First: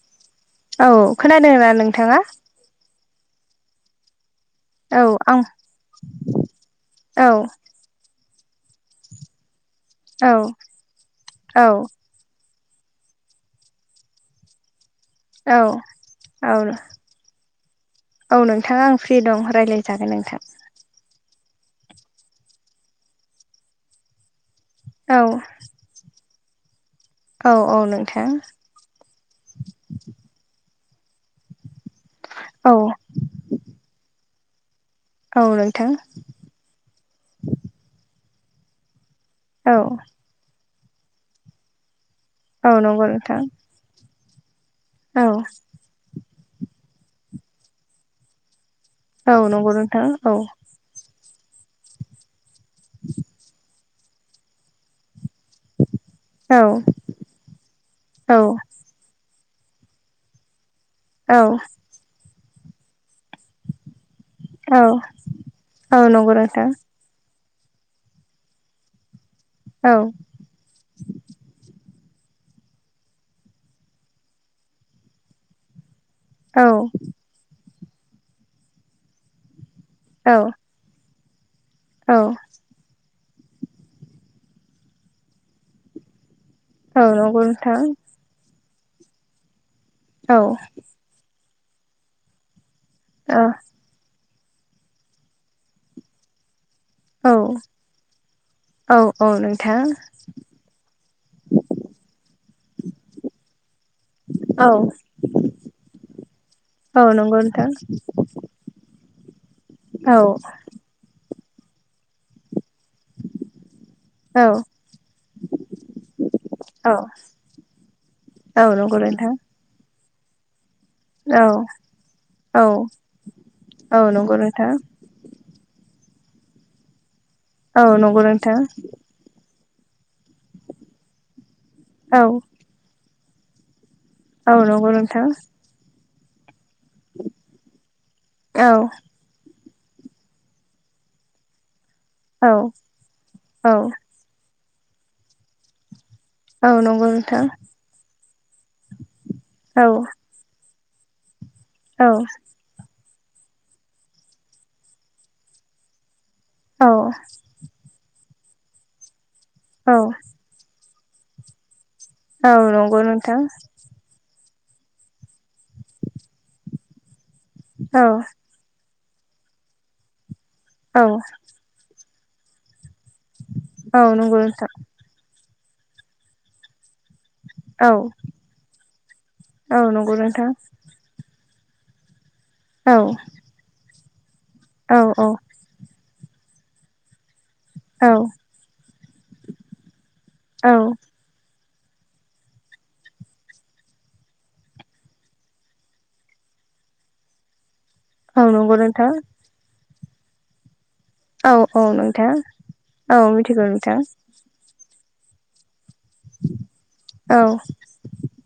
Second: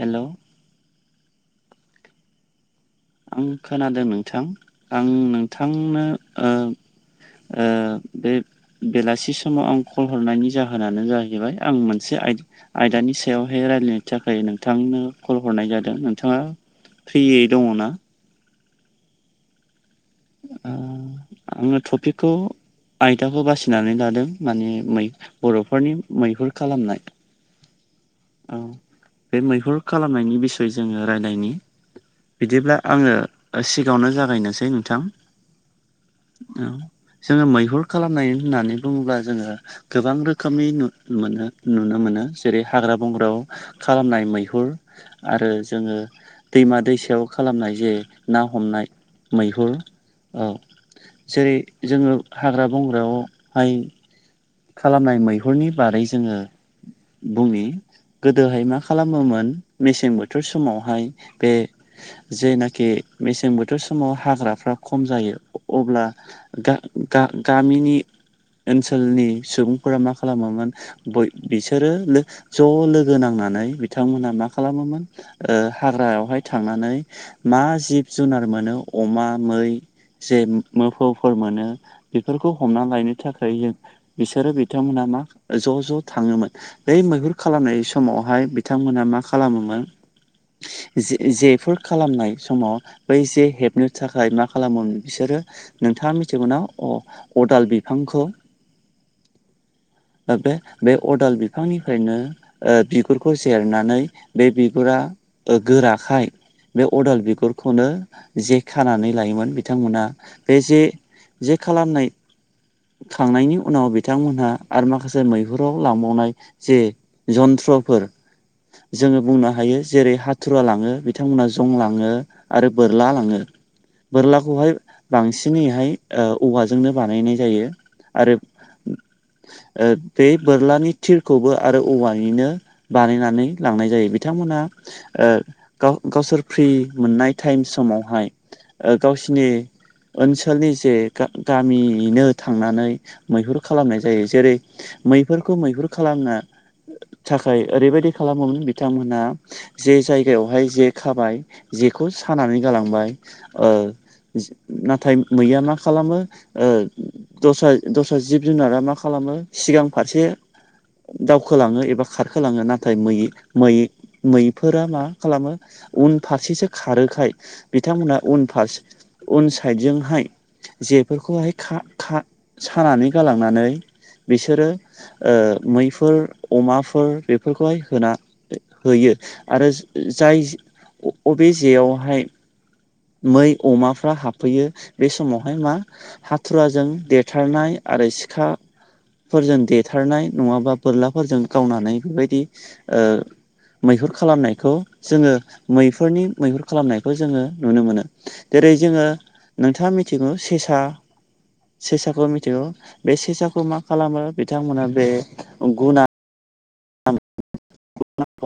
Hello औ खोनादों ना नोंथाङा? आं खोनादों नोंथां आं नोंथांनो ओ औ ओ बे बेलासि समाव आं कल औ हरनायनि जाहोनानो जाहैबाय औ आं मोनसे आइ आयदानि सायावहाय रायलायनो थाखाय नोंथांनो कल औ हरनाय जादों नोंथाङा औ फ्रियै दङ ना? औ नोंथाङा आं फ्रि दं रायज्लायजागोन नोंथां। आङो टपिकखौ आयदाखौ बासिनानै लादों। मानेै औ बर'फोरनि मैहुर खालामनाय। औ औ नोंथां। औ बे मैहुर खालामनायनि बिसय जोङो रायनायनि औ बिदिब्ला आङो। सिगाङावनो जागायनोसै नोंथां। औ नोंथां। औ जोङो मैहुर खालामनाय होननानै बुङोब्ला जोङो औ गोबां रोखोमनि। मोनो नुनो मोनो जेरै औ हाग्रा नंगौ बंग्रायाव नोंथां खालामनाय मैहुर औ आरो जोङो। दैमा दैसायाव खालामनाय जे ना हमनाय औ नंगौ मैहुर नोंथां औ। जेरै जोङो हाग्रा बंग्रायावहाय खालामनाय मैहुरनि बारै जोङो औ बुंनि औ गोदोहाय मा? खालामोमोन मेसें बोथोर समावहाय औ बे जेनाखि मेसें बोथोर समाव हाग्राफ्रा औ खम जायो औ अब्ला। नंगौ नोंथां गामिनि ओनसोलनि औ सुबुंफोरा मा खालामोमोन। बिसोरो ज' लोगो नांनानै बिथांमोनहा मा खालामोमोन। हाग्रायावहाय औ थांनानै मा जिब जुनार मोनो अमा मै औ जे मोफौफोर मोनो औ बेफोरखौ हमना लायनो थाखाय जों। बिसोरो बिथांमोनहा मा ज' ज' थाङोमोन बै औ मैहुर नंगौ नोंथां खालामनाय समावहाय। बिथांमोनहा मा खालामोमोन। औ जेफोर खालामनाय समाव बै औ जे हे बिनि थाखाय मा खालामोम बिसोरो नोंथाङा मिथिगौाव औ अदाल बिफांखौ। औ औ नोंथां। दा बे बे अदाल बिफांनिफ्रायनो बिगुरखौ जेरनानै बे औ बिगुरा गोराखाय बे औ अदाल नंगौ नोंथां बिगुरखौनो जे खानानै लायोमोन बिथांमोना औ बे जे जे खालामनाय खांनायनि उनाव बे औ बिथांमोनहा आरो माखासे मैहुराव लांबावनाय जे औ जन्थ्रफोर औ नंगौ जोङो नोंथां बुंनो हायो जेरै हाथुरा लाङो। औ बिथांमोनहा जं लाङो औ आरो बोरला लाङो औ नंगौ नोंथां बोरलाखौहाय। बांसिनैहाय औवाजोंनो बानायनाय जायो औ आरो। [inaudible] बे बोरलानि थिरखौबो आरो औ औवानिनो बानायनानै लांनाय जायो। औ बिथांमोना नंगौ नोंथां ग गावसोर फ्रि मोननाय टाइम समावहाय औ गावसिनि ओनसोलनि जे गामिैनो औ थांनानै मैहुर औ खालामनाय जायो जेरै मैफोरखौ मैहुर खालामना। औ नंगौ नोंथां थाखाय ओरैबायदि खालामोमोन बिथांमोनहा औ जे जाय जगायावहाय जे खाबाय जेखौ औ सानानै। जालांबाय नाथाय मैया मा खालामो औ दस्रा दस्रा जिब जुनारा मा खालामो सिगां औ फारसे। दावखोलाङो एबा औ खारखोलाङो नाथाय नंगौ मैय नोंथां मै मैफोरा मा खालामो उनफारसेसो खारोखाय औ बिथांमोनहा उनफारसे। उन साइदजोंहाय औ जेफोरखौहाय सानानै। गालांनानै औ नंगौ बिसोरो नोंथां मैफोर अमाफोर। बेफोरखौहाय औ होना होयो आरो औ नंगौ जाय नोंथां बबे जेयावहाय औ मै अमाफ्रा हाबफैयो औ बे औ समावहाय मा हाथुराजों देरथारनाय आरो औ सिखाफोरजों देथारनाय औ नङाबा बोरला फोरजों गावनानै बेबायदि मैहुर खालामनायखौ जोङो मैहुरनि मैहुर खालामनायखौ जोङो नुनो मोनो। औ नंगौ जेरै जोङो नोंथां नोंथाङा मिथिगौ सेसा औ औ सेसाखौ नोंथां मिथिगौ बे औ मिथिगौ सेसाखौ मा नोंथां खालामो बिथांमोना बे गुना औ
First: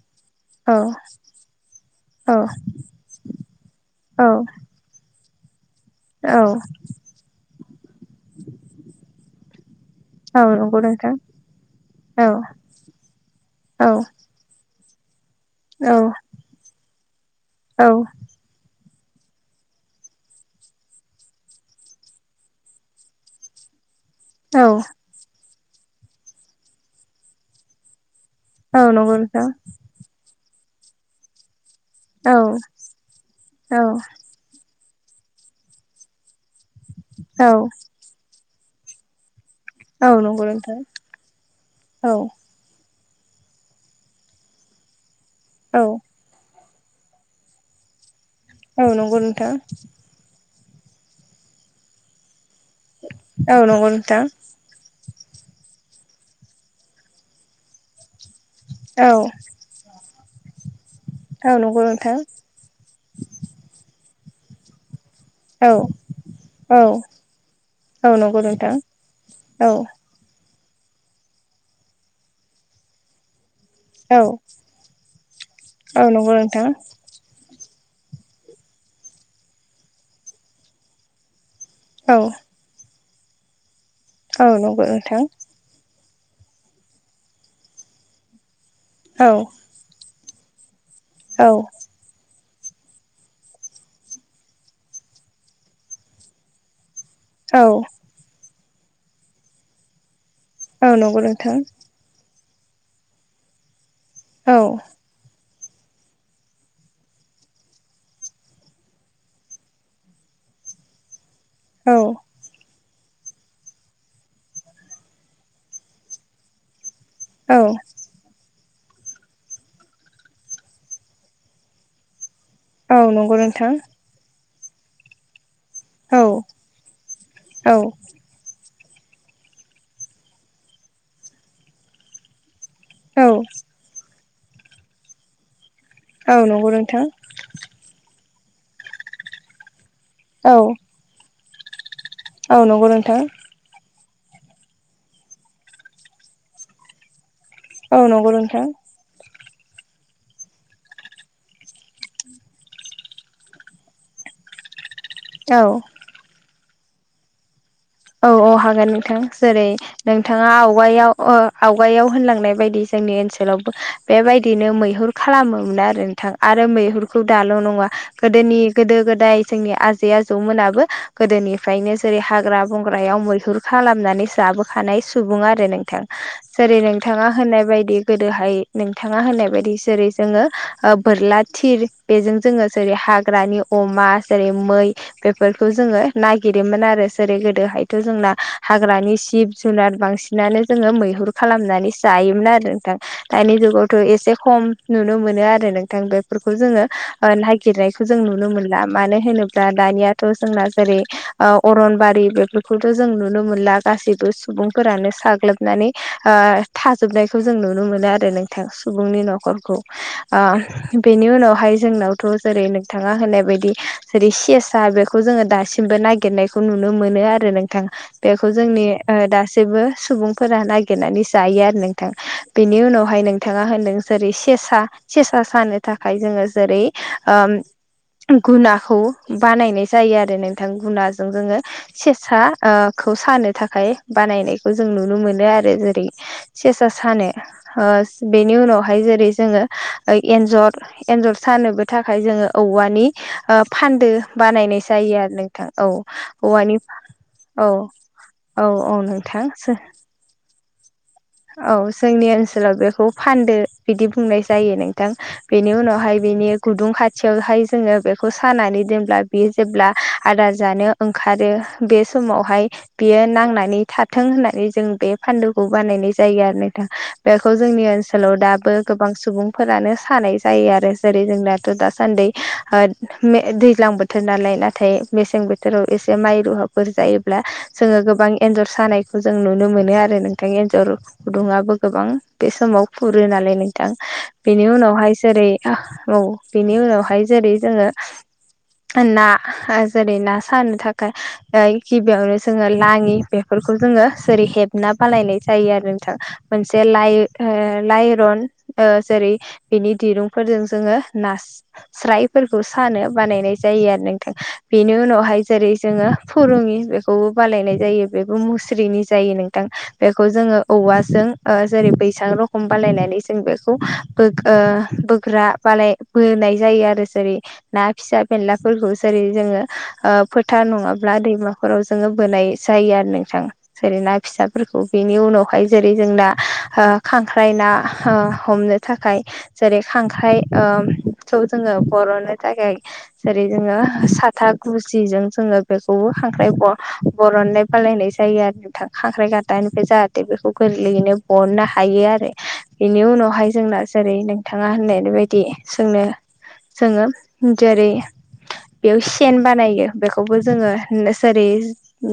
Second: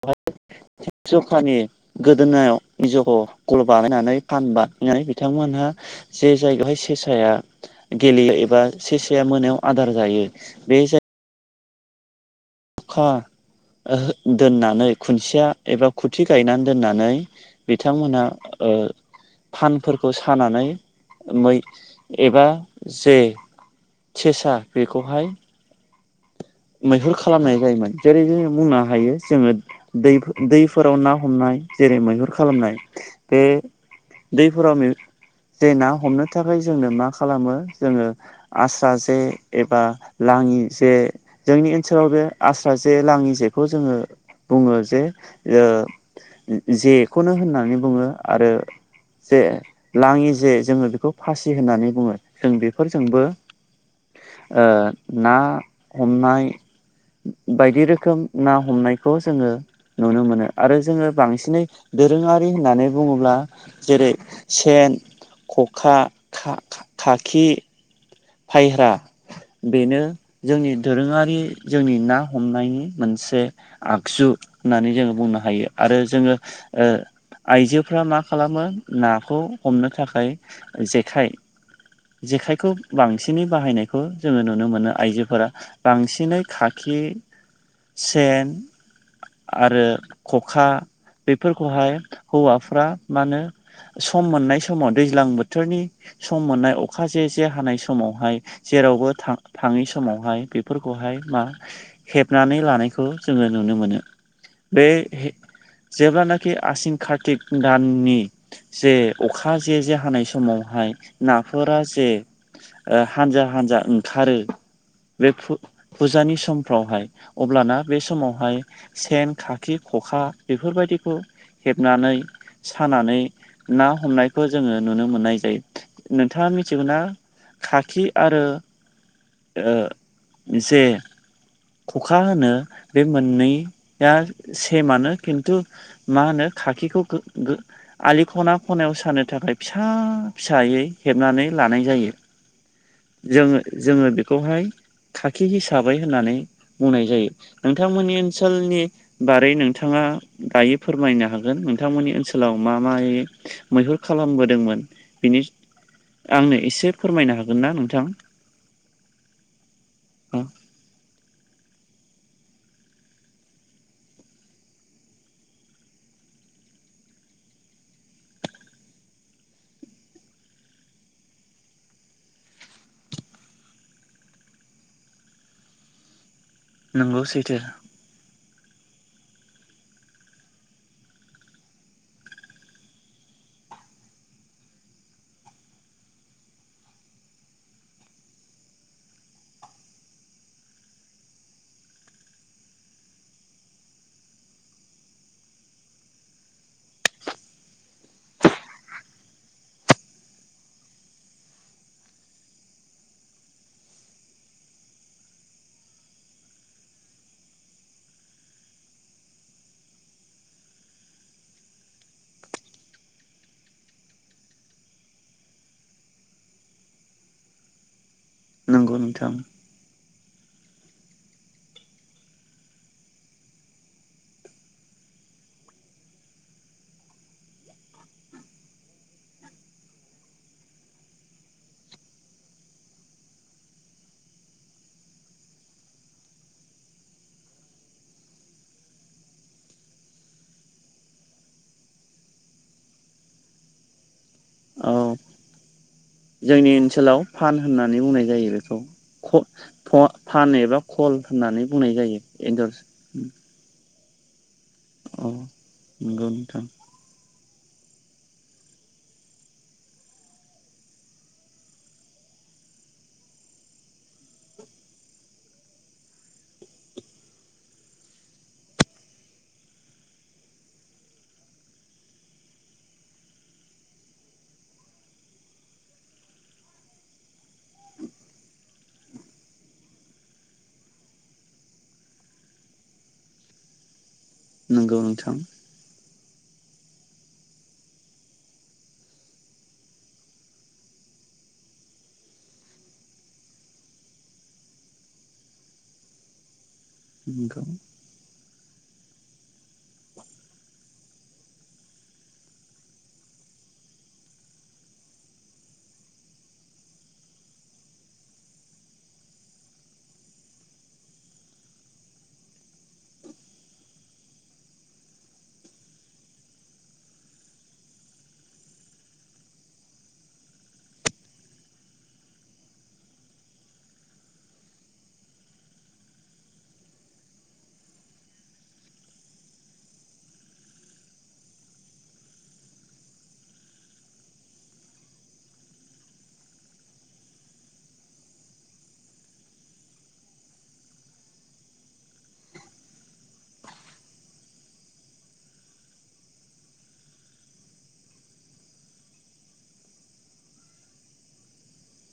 बेहाय औ थ जखानि औ गोदोनायाव निजखौ गल बानायनानै औ फानबा नानै बिथांमोनहा जे औ जायगायावहाय सेसाया गेलेयो एबा सेसाया मोनायाव आदार जायो औ नंगौ बे जाय नोंथां औ अखा औ दोननानै खुन्सेया एबा औ खुथि गायनानै दोननानै औ बिथांमोनहा ओ फानफोरखौ सानानै मै एबा जे सेसा बेखौहाय मैहुर खालामनाय जायोमोन जेरै जो बुंनो औ हायो नंगौ नोंथां जोङो दै दैफोराव ना हमनाय जेरै मैहुर औ खालामनाय बे औ दैफोराव जे ना हमनो थाखाय जोंनो मा औ खालामो जोङो आस्रा जे एबा औ नंगौ लाङि नोंथां जे जोंनि ओनसोलाव औ बे आस्रा जे लाङि जेखौ जोङो बुङो जे ओ औ जेखौनो होननानै बुङो आरो औ नंगौ जे नोंथां लाङि जे जोङो बेखौ फासि होननानै बुङो जों बेफोरजोंबो औ नंगौ नोंथां ना हमनाय बायदि रोखोम ना औ हमनायखौ जोङो नुनो मोनो आरो जोङो औ बांसिनै नंगौ नोंथां दोरोङारि होननानै बुङोब्ला जेरै सेन औ खखा औ खाखि औ नंगौ नोंथां फायह्रा औ बेनो जोंनि दोरोङारि जोंनि ना हमनायनि मोनसे औ आगजु होननानै जोङो बुंनो हायो आरो औ नंगौ जोङो नोंथां ओ आइजोफ्रा मा खालामो नाखौ हमनो थाखाय जेखाइ औ जेखायखौ बांसिनै बाहायनायखौ जोङो औ नुनो नंगौ मोनो नोंथां आइजोफोरा बांसिनै खाखि सेन औ आरो खखा औ बेफोरखौहाय हौवाफ्रा मा होनो सम मोननाय समाव दैज्लां बोथोरनि सम मोननाय अखा जे जे जसे औ हानाय समावहाय जेरावबो थाङै समावहाय औ बेफोरखौहाय नंगौ मा नोंथां हेबनानै लानायखौ जोङो नुनो मोनो। बे औ जेब्लानाखि आसिन कार्तिक दाननि जे अखा जे जे हानाय समावहाय नाफोरा औ जे हानजा हानजा ओंखारो बे फुजानि समफ्रावहाय अब्लाना औ बे समावहाय सेन खाखि ख'खा बेफोरबायदिखौ हेबनानै औ सानानै नंगौ नोंथां ना हमनायखौ जोङो नुनो मोननाय जायो। औ नोंथाङा मिथिगौ खाखि औ आरो जे खखा होनो बे औ मोननैया सेमानो खिन्थु मा औ होनो नंगौ नोंथां खाखिखौ आलि खना खनायाव सानो थाखाय फिसा फिसायै औ हेबनानै लानाय जायो। औ नंगौ नोंथां। जोङ जोङो बेखौहाय खाखि हिसाबै होननानै बुंनाय जायो। औ नोंथांमोननि नंगौ नोंथां ओनसोलनि बारै नोंथाङा दायो फोरमायनो हागोन नोंथांमोननि ओनसोलाव मा मायै। मैहुर खालामबोदोंमोन बेनि औ आंनो एसे फोरमायनो हागोन ना नोंथां। औ औ हागोन नोंथां जेरै नोंथाङा आवगायाव आवगायाव होनलांनाय बायदि जोंनि ओनसोलावबो बेबायदिनो मैहुर। खालामोमोन आरो नोंथां आरो मैहुरखौ दाल' नङा गोदोनि गोदो गोदाय जोंनि आ। ज आ जौमोनाबो गोदोनिफ्रायनो जेरै हाग्रा। बंग्रायाव मैहुर खालामनानै जाबोखानाय सुबुं आरो नोंथां। जेरै नंगौ नोंथाङा सैथो होननाय बायदि गोदोहाय। नोंथाङा होननाय बायदि जेरै जोङो बोरला थिर बेजों जोङो जेरै हाग्रानि। अमा जेरै मै बेफोरखौ जोङो नागिरोमोन आरो जेरै गोद हायथ' जोंना हाग्रानि सिब जुनार बांसिनानो जोङो मैहुर खालामनानै। जायोमोन आरो नोंथां। दानि जुगावथ' एसे खम नुनो मोनो आरो नोंथां बेफोरखौ जोङो। नागिरनायखौ जों नुनो मोनला मानो होनोब्ला दानियाथ' जोंना जेरै। आ अरनबारि बे बेखौथ' जों नुनो मोनला गासैबो सुबुंफोरानो साग्लोबनानै। थाजोबनायखौ जों नुनो मोनो आरो नोंथां सुबुंनि न'खरखौ। बेनि उनावहाय जोंनावथ' जेरै नोंथाङा होनाय बायदि। जेरै सेसा बेखौ जोङो दासिमबो नागिरनायखौ नुनो मोनो आरो। नोंथां बेखौ जोंनि नंगौ नोंथां दासिम। जेबो सुबुंफोरा नागिरनानै जायो आरो नोंथाङा बेनि उनावहाय नोंथाङा होनदों जेरै सेसा। सेसा सानो थाखाय जोङो जेरै गुनाखौ बानायनाय जायो आरो नोंथां गुनाजों जोङो से सा खौ सानो थाखाय बानायनायखौ जों नुनो मोनो आरो जेरै सेसा सानो बेनि उनावहाय जेरै जोङो एन्जर। एन्जर सानोबो थाखाय जोङो औवानि फानदो। बानायनाय औ जायो आरो नोंथां औ जोंनि औवानि। ओनसोलाव फान औ होननानै बुंनाय जायो औ औ नोंथां बेखौ फान एबा खल होननानै औ बुंनाय जायो जोंनि एन्जर ओनसोलाव बेखौ फानदो बिदि बुंनाय जायो नोंथां अ बेनि उनावहाय नंगौ बिनि नोंथां गुदुं खा खाथियावहाय जोङो बेखौ सानानै दोनब्ला बियो जेब्ला आदार जानो ओंखारो। बे समावहाय बियो नांनानै थाथों होननानै जों बे फान्दुखौ बानायनाय। जायो आरो नथां बेखौ जोंनि ओनसोलाव दाबो गोबां सुबुंफोरानो सानाय जायो आरो जेरै जोंना ' दासान्दि दैज्लां बोथोर नालाय नाथाय मेसें बोथोराव एसे माइ रुहाब फोर जायोब्ला जोङो गोबां एन्जर सानायखौ जों नुनो मोनो आरो नोंथां एन्जर। गुदुङाबो गोबां बे समाव खुरो नालाय नोंथां बेनि नंगौ उनावहाय नोंथां जेरै मावो बेनि उनावहाय जेरै जोङो। ना जेरै ना सारनो थाखाय गिबियावनो जोङो लाङि बेफोरखौ जोङो जेरै हेबना बालायनाय जायो आरो। मोनसे ला नंगौ लाइरन। जेरै बिनि दिरुंफोरजों जोङो नास स्रायफोरखौ सानो बानायनाय जायो आरो नोंथां बेनि उनावहाय जेरै जोङो फुरुङि बेखौ। खौबो बालायनाय जायो बेबो मुस्रिनि जायो नोंथां बेखौ जोङो। औवाजों जेरै बैसां रखम बालायनानै जों बेखौ बोग्रा बालाय। होनाय जायो आरो जेरै ना फिसा बेनलाफोरखौ जेरै जोङो। फोथा नङाब्ला दैमाफोराव जोङो बोनाय जायो आरो नोंथाङा। सेरै ना फिसाफोरखौ बिनि उनाव फाय जेरै जों ना ओ खांख्राइ ना हमनो थाखाय जेरै खांख्राइ ओ थ जोङो बर'नो थाखाय जेरै जोङो साथा गुजिजों जोङो बेखौबो खांख्राय ब बरननाय बानायनाय जायो आरो नोंथां खांख्राइ गादानिफ्राय जाहाथे बेखौ गोरलैयैनो बरननो हायो आरो बेनि उनावहाय जोंना जेरै नोंथाङा होननाय बेबायदि सोंनो जोङो जेरै बेयाव सेन बानायो बेखौबो जोङो नो जेरै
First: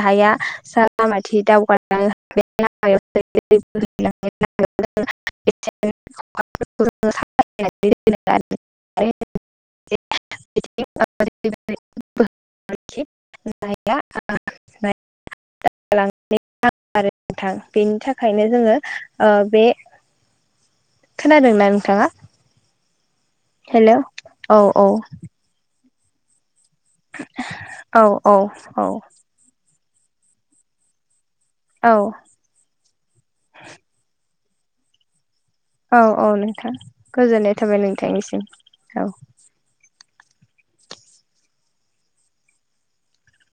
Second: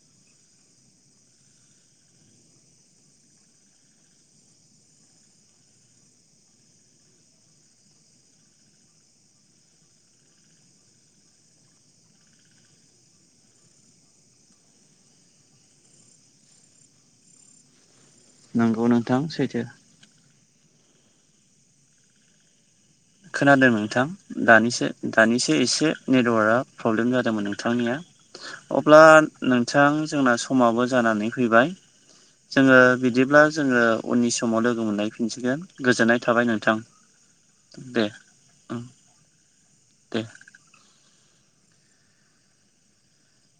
लाया साहा माथि दावगानो [unintelligible] [unintelligible] [unintelligible] [unintelligible] थां बेनि थाखायनो जोङो नंगौ नोंथां ओ सैथो बे खोनादों ना नोंथाङा खोनादों हेलौ नोंथां औ दानिसो औ दानिसो एसे नेटवार्कआ प्रब्लेम जादोंमोन नोंथांनिया औ औ औ अब्ला नोंथां जोंना समाबो जानानै फैबाय औ जोङो बिदिब्ला जोङो उननि समाव लोगो मोनलायफिनसिगोन औ गोजोननाय औ थाबाय नोंथां गोजोननाय थाबाय दे नोंथांनिसिम उम औ दे